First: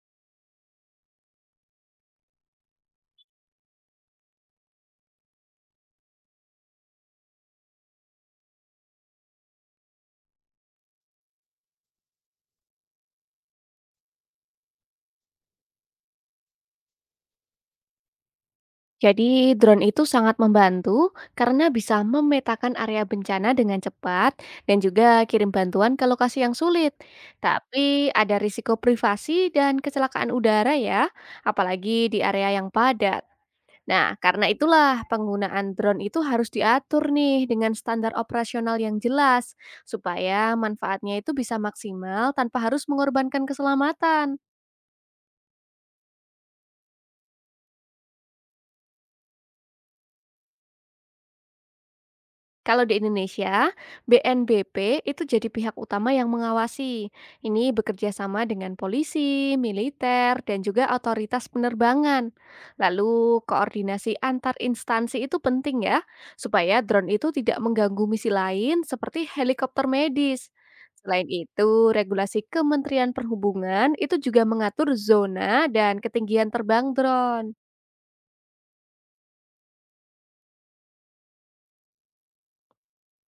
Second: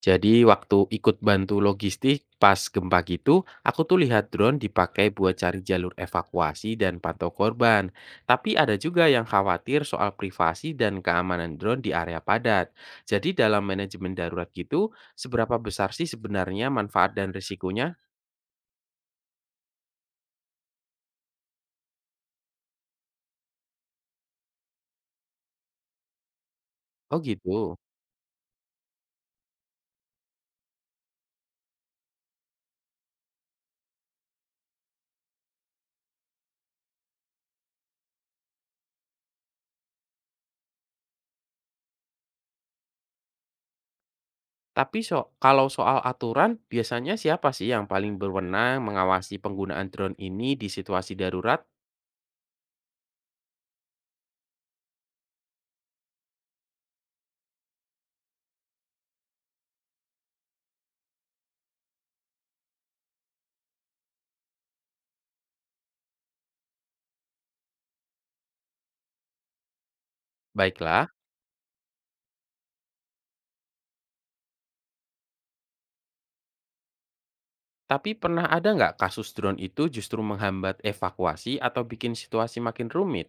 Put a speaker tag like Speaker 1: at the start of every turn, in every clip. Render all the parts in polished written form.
Speaker 1: Jadi waktu ikut bantu logistik pas gempa gitu, aku tuh lihat drone dipakai buat cari jalur evakuasi dan pantau korban. Tapi ada juga yang khawatir soal privasi dan keamanan drone di area padat. Jadi dalam manajemen darurat gitu, seberapa besar sih sebenarnya manfaat dan risikonya?
Speaker 2: Jadi, drone itu sangat membantu karena bisa memetakan area bencana dengan cepat dan juga kirim bantuan ke lokasi yang sulit.
Speaker 1: Oh gitu.
Speaker 2: Tapi ada risiko privasi dan kecelakaan udara ya, apalagi di area yang padat. Nah, karena itulah penggunaan drone itu harus diatur nih dengan standar operasional yang jelas supaya manfaatnya itu bisa maksimal tanpa harus mengorbankan keselamatan.
Speaker 1: Tapi kalau soal aturan, biasanya siapa sih yang paling berwenang mengawasi penggunaan drone ini di situasi darurat?
Speaker 2: Kalau di Indonesia, BNBP itu jadi pihak utama yang mengawasi. Ini bekerja sama dengan polisi, militer, dan juga otoritas penerbangan. Lalu, koordinasi antar instansi itu penting ya, supaya drone itu tidak mengganggu misi lain seperti helikopter medis.
Speaker 1: Baiklah.
Speaker 2: Selain itu, regulasi Kementerian Perhubungan itu juga mengatur zona dan ketinggian terbang drone.
Speaker 1: Tapi pernah ada nggak kasus drone itu justru menghambat evakuasi atau bikin situasi makin rumit?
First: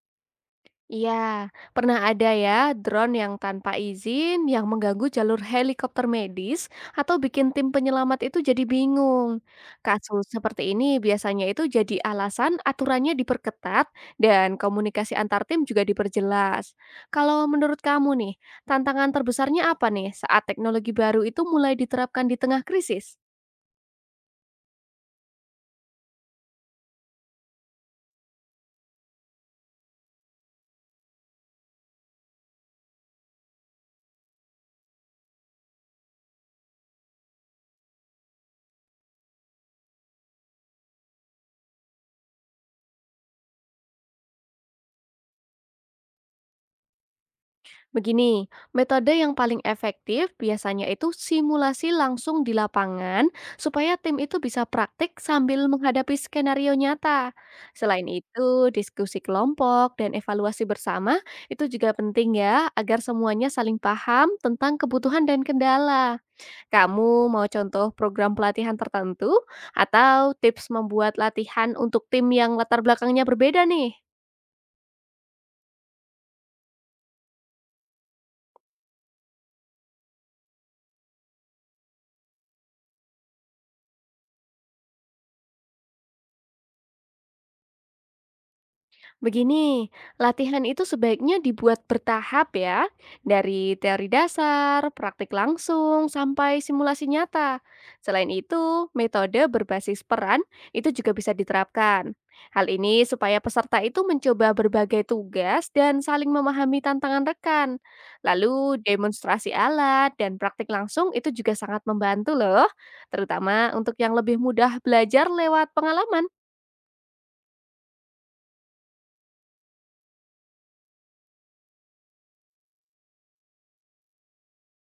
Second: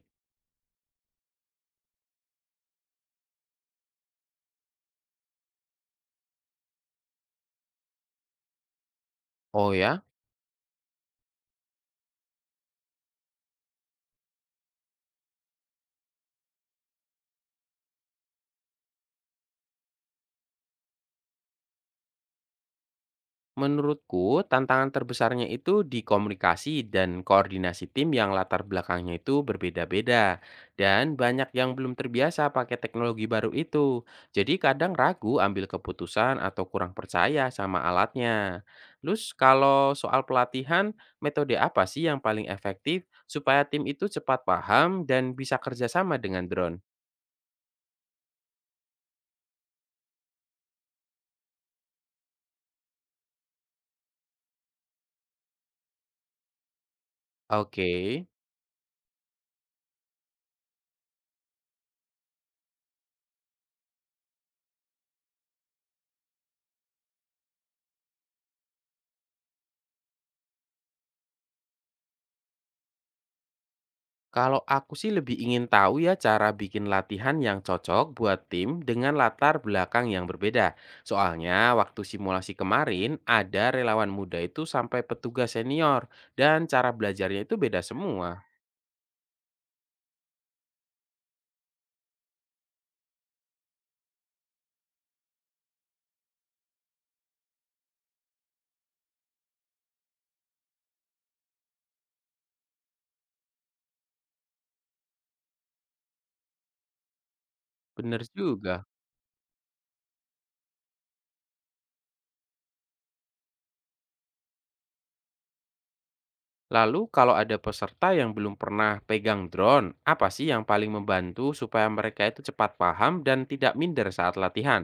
Speaker 2: Iya, pernah ada ya drone yang tanpa izin yang mengganggu jalur helikopter medis atau bikin tim penyelamat itu jadi bingung.
Speaker 1: Oh ya,
Speaker 2: Kasus seperti ini biasanya itu jadi alasan aturannya diperketat dan komunikasi antar tim juga diperjelas. Kalau menurut kamu nih, tantangan terbesarnya apa nih saat teknologi baru itu mulai diterapkan di tengah krisis?
Speaker 1: menurutku tantangan terbesarnya itu di komunikasi dan koordinasi tim yang latar belakangnya itu berbeda-beda. Dan banyak yang belum terbiasa pakai teknologi baru itu. Jadi kadang ragu ambil keputusan atau kurang percaya sama alatnya. Terus kalau soal pelatihan, metode apa sih yang paling efektif supaya tim itu cepat paham dan bisa kerjasama dengan drone?
Speaker 2: Begini, metode yang paling efektif biasanya itu simulasi langsung di lapangan supaya tim itu bisa praktik sambil menghadapi skenario nyata.
Speaker 1: Oke,
Speaker 2: Selain itu, diskusi kelompok dan evaluasi bersama itu juga penting ya agar semuanya saling paham tentang kebutuhan dan kendala. Kamu mau contoh program pelatihan tertentu atau tips membuat latihan untuk tim yang latar belakangnya berbeda nih?
Speaker 1: kalau aku sih lebih ingin tahu ya cara bikin latihan yang cocok buat tim dengan latar belakang yang berbeda. Soalnya waktu simulasi kemarin ada relawan muda itu sampai petugas senior dan cara belajarnya itu beda semua.
Speaker 2: Begini, latihan itu sebaiknya dibuat bertahap ya, dari teori dasar, praktik langsung, sampai simulasi nyata. Selain itu, metode berbasis peran itu juga bisa diterapkan. Hal ini supaya peserta itu mencoba berbagai tugas dan saling memahami tantangan rekan.
Speaker 1: Bener
Speaker 2: Lalu,
Speaker 1: juga.
Speaker 2: demonstrasi alat dan praktik langsung itu juga sangat membantu loh, terutama untuk yang lebih mudah belajar lewat pengalaman.
Speaker 1: Lalu kalau ada peserta yang belum pernah pegang drone, apa sih yang paling membantu supaya mereka itu cepat paham dan tidak minder saat latihan?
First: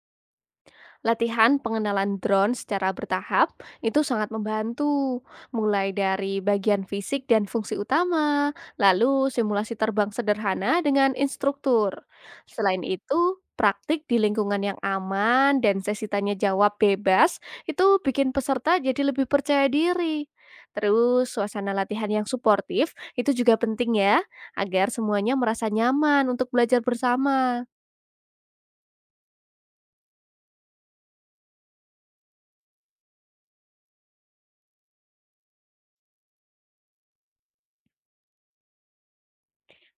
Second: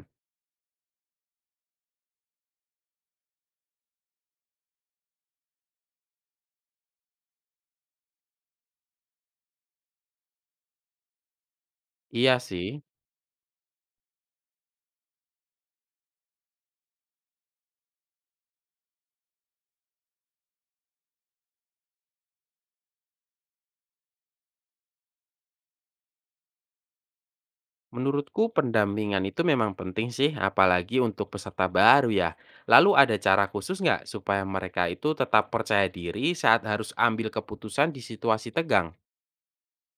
Speaker 2: Latihan pengenalan drone secara bertahap itu sangat membantu, mulai dari bagian fisik dan fungsi utama, lalu simulasi terbang sederhana dengan instruktur.
Speaker 1: Iya
Speaker 2: Selain
Speaker 1: sih.
Speaker 2: itu, praktik di lingkungan yang aman dan sesi tanya jawab bebas itu bikin peserta jadi lebih percaya diri. Terus, suasana latihan yang suportif itu juga penting ya, agar semuanya merasa nyaman untuk belajar bersama.
Speaker 1: Menurutku pendampingan itu memang penting sih, apalagi untuk peserta baru ya. Lalu ada cara khusus nggak supaya mereka itu tetap percaya diri saat harus ambil keputusan di situasi tegang?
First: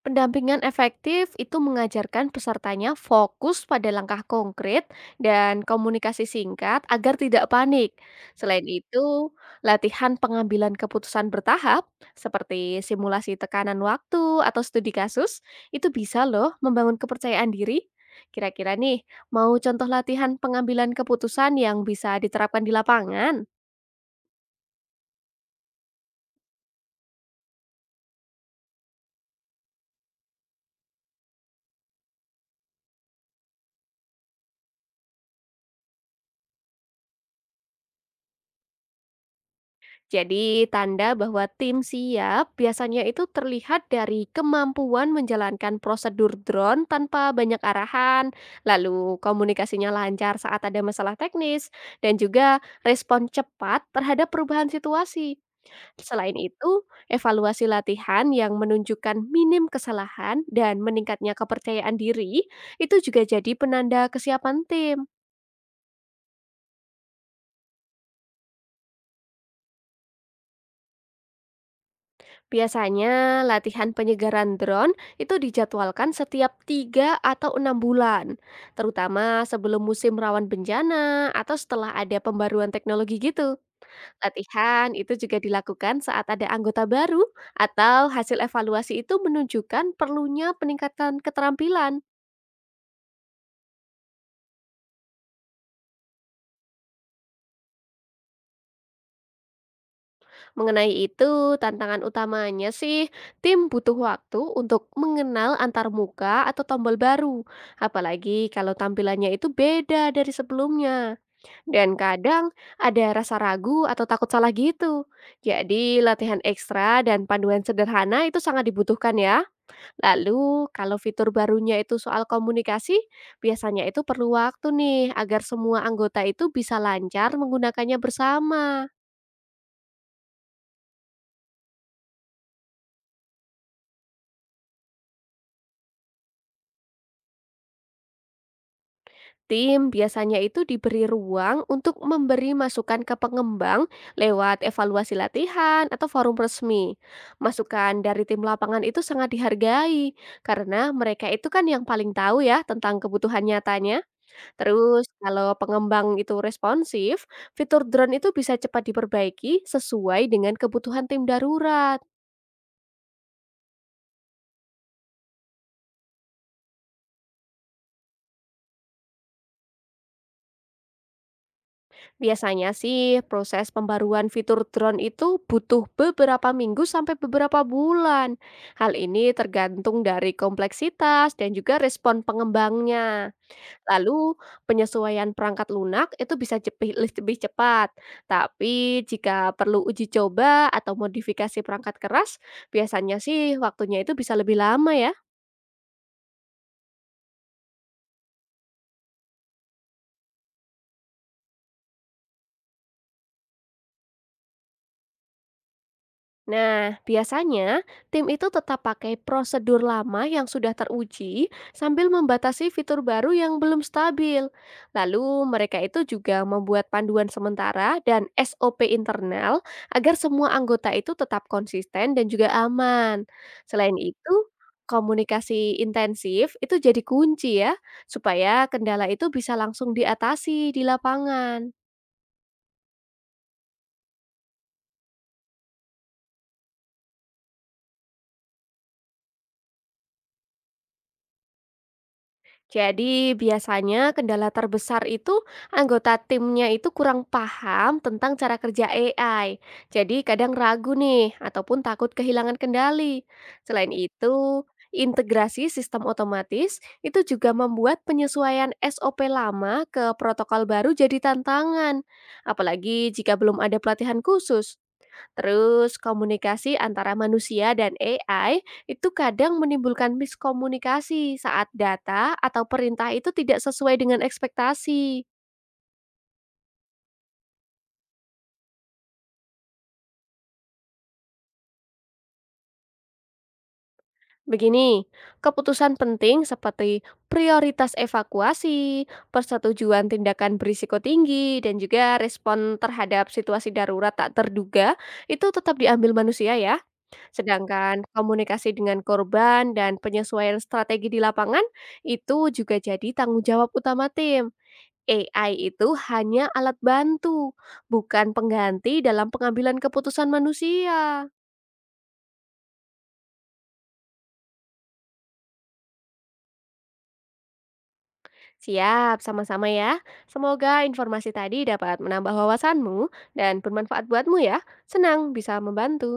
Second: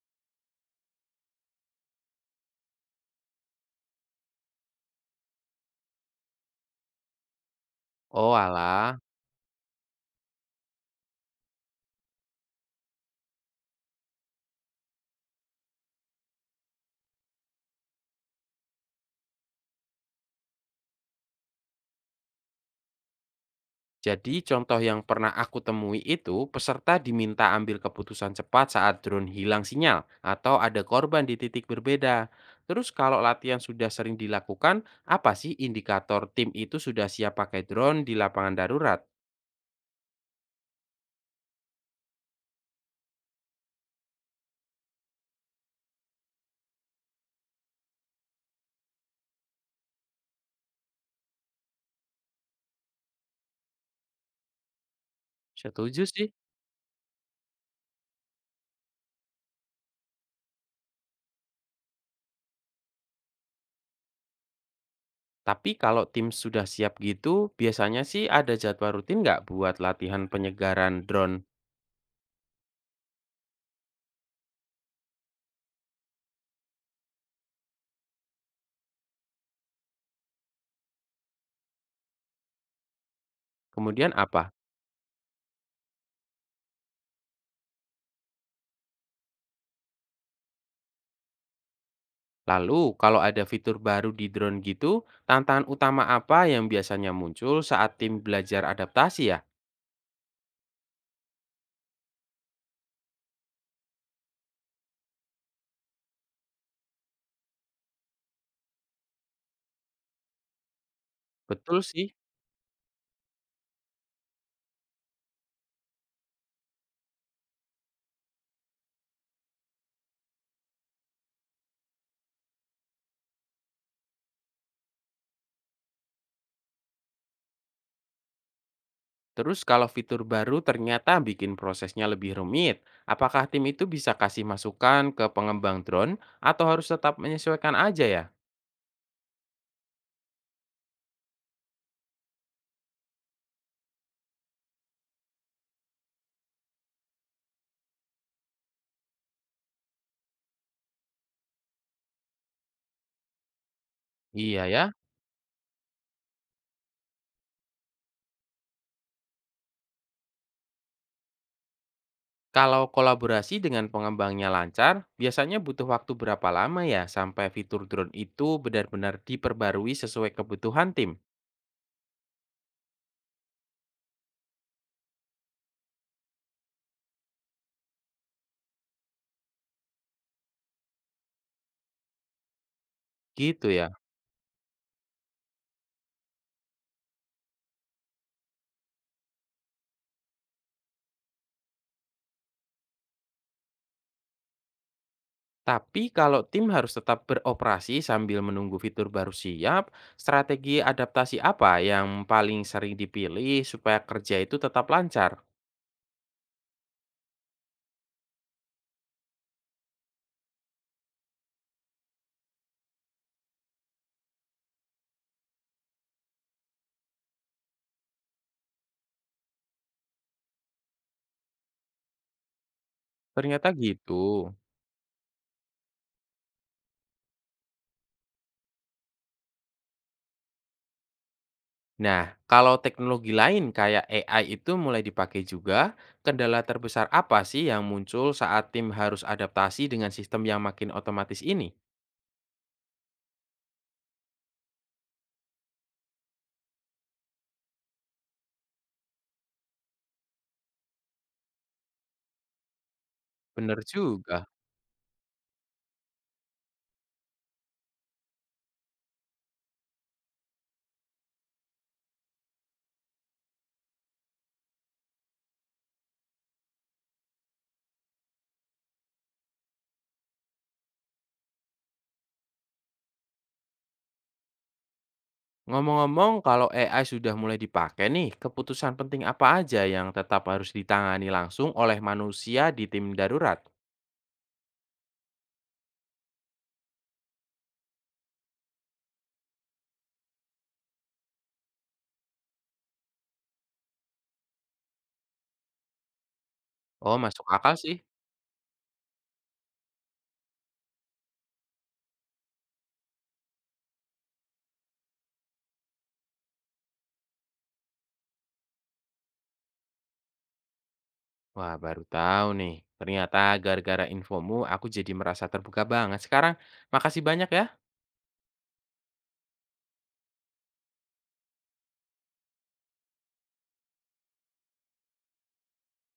Speaker 2: Pendampingan efektif itu mengajarkan pesertanya fokus pada langkah konkret dan komunikasi singkat agar tidak panik.
Speaker 1: Oh
Speaker 2: Selain
Speaker 1: alah,
Speaker 2: itu, latihan pengambilan keputusan bertahap seperti simulasi tekanan waktu atau studi kasus itu bisa loh membangun kepercayaan diri. Kira-kira nih, mau contoh latihan pengambilan keputusan yang bisa diterapkan di lapangan?
Speaker 1: jadi contoh yang pernah aku temui itu peserta diminta ambil keputusan cepat saat drone hilang sinyal atau ada korban di titik berbeda. Terus kalau latihan sudah sering dilakukan, apa sih indikator tim itu sudah siap pakai drone di lapangan darurat?
Speaker 2: Jadi, tanda bahwa tim siap biasanya itu terlihat dari kemampuan menjalankan prosedur drone tanpa banyak arahan, lalu komunikasinya lancar saat ada masalah teknis, dan juga respon cepat terhadap perubahan situasi.
Speaker 1: Setuju sih.
Speaker 2: Selain itu, evaluasi latihan yang menunjukkan minim kesalahan dan meningkatnya kepercayaan diri itu juga jadi penanda kesiapan tim.
Speaker 1: Tapi kalau tim sudah siap gitu, biasanya sih ada jadwal rutin nggak buat latihan penyegaran drone?
Speaker 2: Biasanya latihan penyegaran drone itu dijadwalkan setiap 3 atau 6 bulan, terutama sebelum musim rawan bencana atau setelah ada pembaruan teknologi gitu.
Speaker 1: Kemudian apa?
Speaker 2: Latihan itu juga dilakukan saat ada anggota baru atau hasil evaluasi itu menunjukkan perlunya peningkatan keterampilan.
Speaker 1: Lalu kalau ada fitur baru di drone gitu, tantangan utama apa yang biasanya muncul saat tim belajar adaptasi ya?
Speaker 2: Mengenai itu, tantangan utamanya sih, tim butuh waktu untuk mengenal antar muka atau tombol baru. Apalagi kalau tampilannya itu beda dari sebelumnya.
Speaker 1: Betul
Speaker 2: Dan
Speaker 1: sih.
Speaker 2: kadang ada rasa ragu atau takut salah gitu. Jadi latihan ekstra dan panduan sederhana itu sangat dibutuhkan ya. Lalu kalau fitur barunya itu soal komunikasi, biasanya itu perlu waktu nih agar semua anggota itu bisa lancar menggunakannya bersama.
Speaker 1: Terus kalau fitur baru ternyata bikin prosesnya lebih rumit, apakah tim itu bisa kasih masukan ke pengembang drone atau harus tetap menyesuaikan aja ya?
Speaker 2: Tim biasanya itu diberi ruang untuk memberi masukan ke pengembang lewat evaluasi latihan atau forum resmi. Masukan dari tim lapangan itu sangat dihargai karena mereka itu kan yang paling tahu ya tentang kebutuhan nyatanya.
Speaker 1: Iya ya.
Speaker 2: Terus kalau pengembang itu responsif, fitur drone itu bisa cepat diperbaiki sesuai dengan kebutuhan tim darurat.
Speaker 1: Kalau kolaborasi dengan pengembangnya lancar, biasanya butuh waktu berapa lama ya sampai fitur drone itu benar-benar diperbarui sesuai kebutuhan tim?
Speaker 2: Biasanya sih proses pembaruan fitur drone itu butuh beberapa minggu sampai beberapa bulan. Hal ini tergantung dari kompleksitas dan juga respon pengembangnya.
Speaker 1: Gitu ya.
Speaker 2: Lalu penyesuaian perangkat lunak itu bisa lebih cepat. Tapi jika perlu uji coba atau modifikasi perangkat keras, biasanya sih waktunya itu bisa lebih lama ya.
Speaker 1: Tapi kalau tim harus tetap beroperasi sambil menunggu fitur baru siap, strategi adaptasi apa yang paling sering dipilih supaya kerja itu tetap lancar?
Speaker 2: Nah, biasanya tim itu tetap pakai prosedur lama yang sudah teruji sambil membatasi fitur baru yang belum stabil. Lalu, mereka itu juga membuat panduan sementara dan SOP internal agar semua anggota itu tetap konsisten dan juga aman.
Speaker 1: Ternyata
Speaker 2: Selain
Speaker 1: gitu.
Speaker 2: itu, komunikasi intensif itu jadi kunci ya, supaya kendala itu bisa langsung diatasi di lapangan.
Speaker 1: Nah, kalau teknologi lain kayak AI itu mulai dipakai juga, kendala terbesar apa sih yang muncul saat tim harus adaptasi dengan sistem yang makin otomatis ini?
Speaker 2: Jadi biasanya kendala terbesar itu anggota timnya itu kurang paham tentang cara kerja AI. Jadi kadang ragu nih ataupun takut kehilangan kendali.
Speaker 1: Bener
Speaker 2: Selain
Speaker 1: juga.
Speaker 2: itu, integrasi sistem otomatis itu juga membuat penyesuaian SOP lama ke protokol baru jadi tantangan. Apalagi jika belum ada pelatihan khusus. Terus komunikasi antara manusia dan AI itu kadang menimbulkan miskomunikasi saat data atau perintah itu tidak sesuai dengan ekspektasi.
Speaker 1: Ngomong-ngomong, kalau AI sudah mulai dipakai nih, keputusan penting apa aja yang tetap harus ditangani langsung oleh manusia di tim darurat?
Speaker 2: Begini, keputusan penting seperti prioritas evakuasi, persetujuan tindakan berisiko tinggi, dan juga respon terhadap situasi darurat tak terduga itu tetap diambil manusia ya.
Speaker 1: Oh, masuk akal sih.
Speaker 2: Sedangkan komunikasi dengan korban dan penyesuaian strategi di lapangan itu juga jadi tanggung jawab utama tim. AI itu hanya alat bantu, bukan pengganti dalam pengambilan keputusan manusia.
Speaker 1: Wah, baru tahu nih. Ternyata gara-gara infomu aku jadi merasa terbuka banget sekarang. Makasih banyak ya.
Speaker 2: Siap, sama-sama ya. Semoga informasi tadi dapat menambah wawasanmu dan bermanfaat buatmu ya. Senang bisa membantu.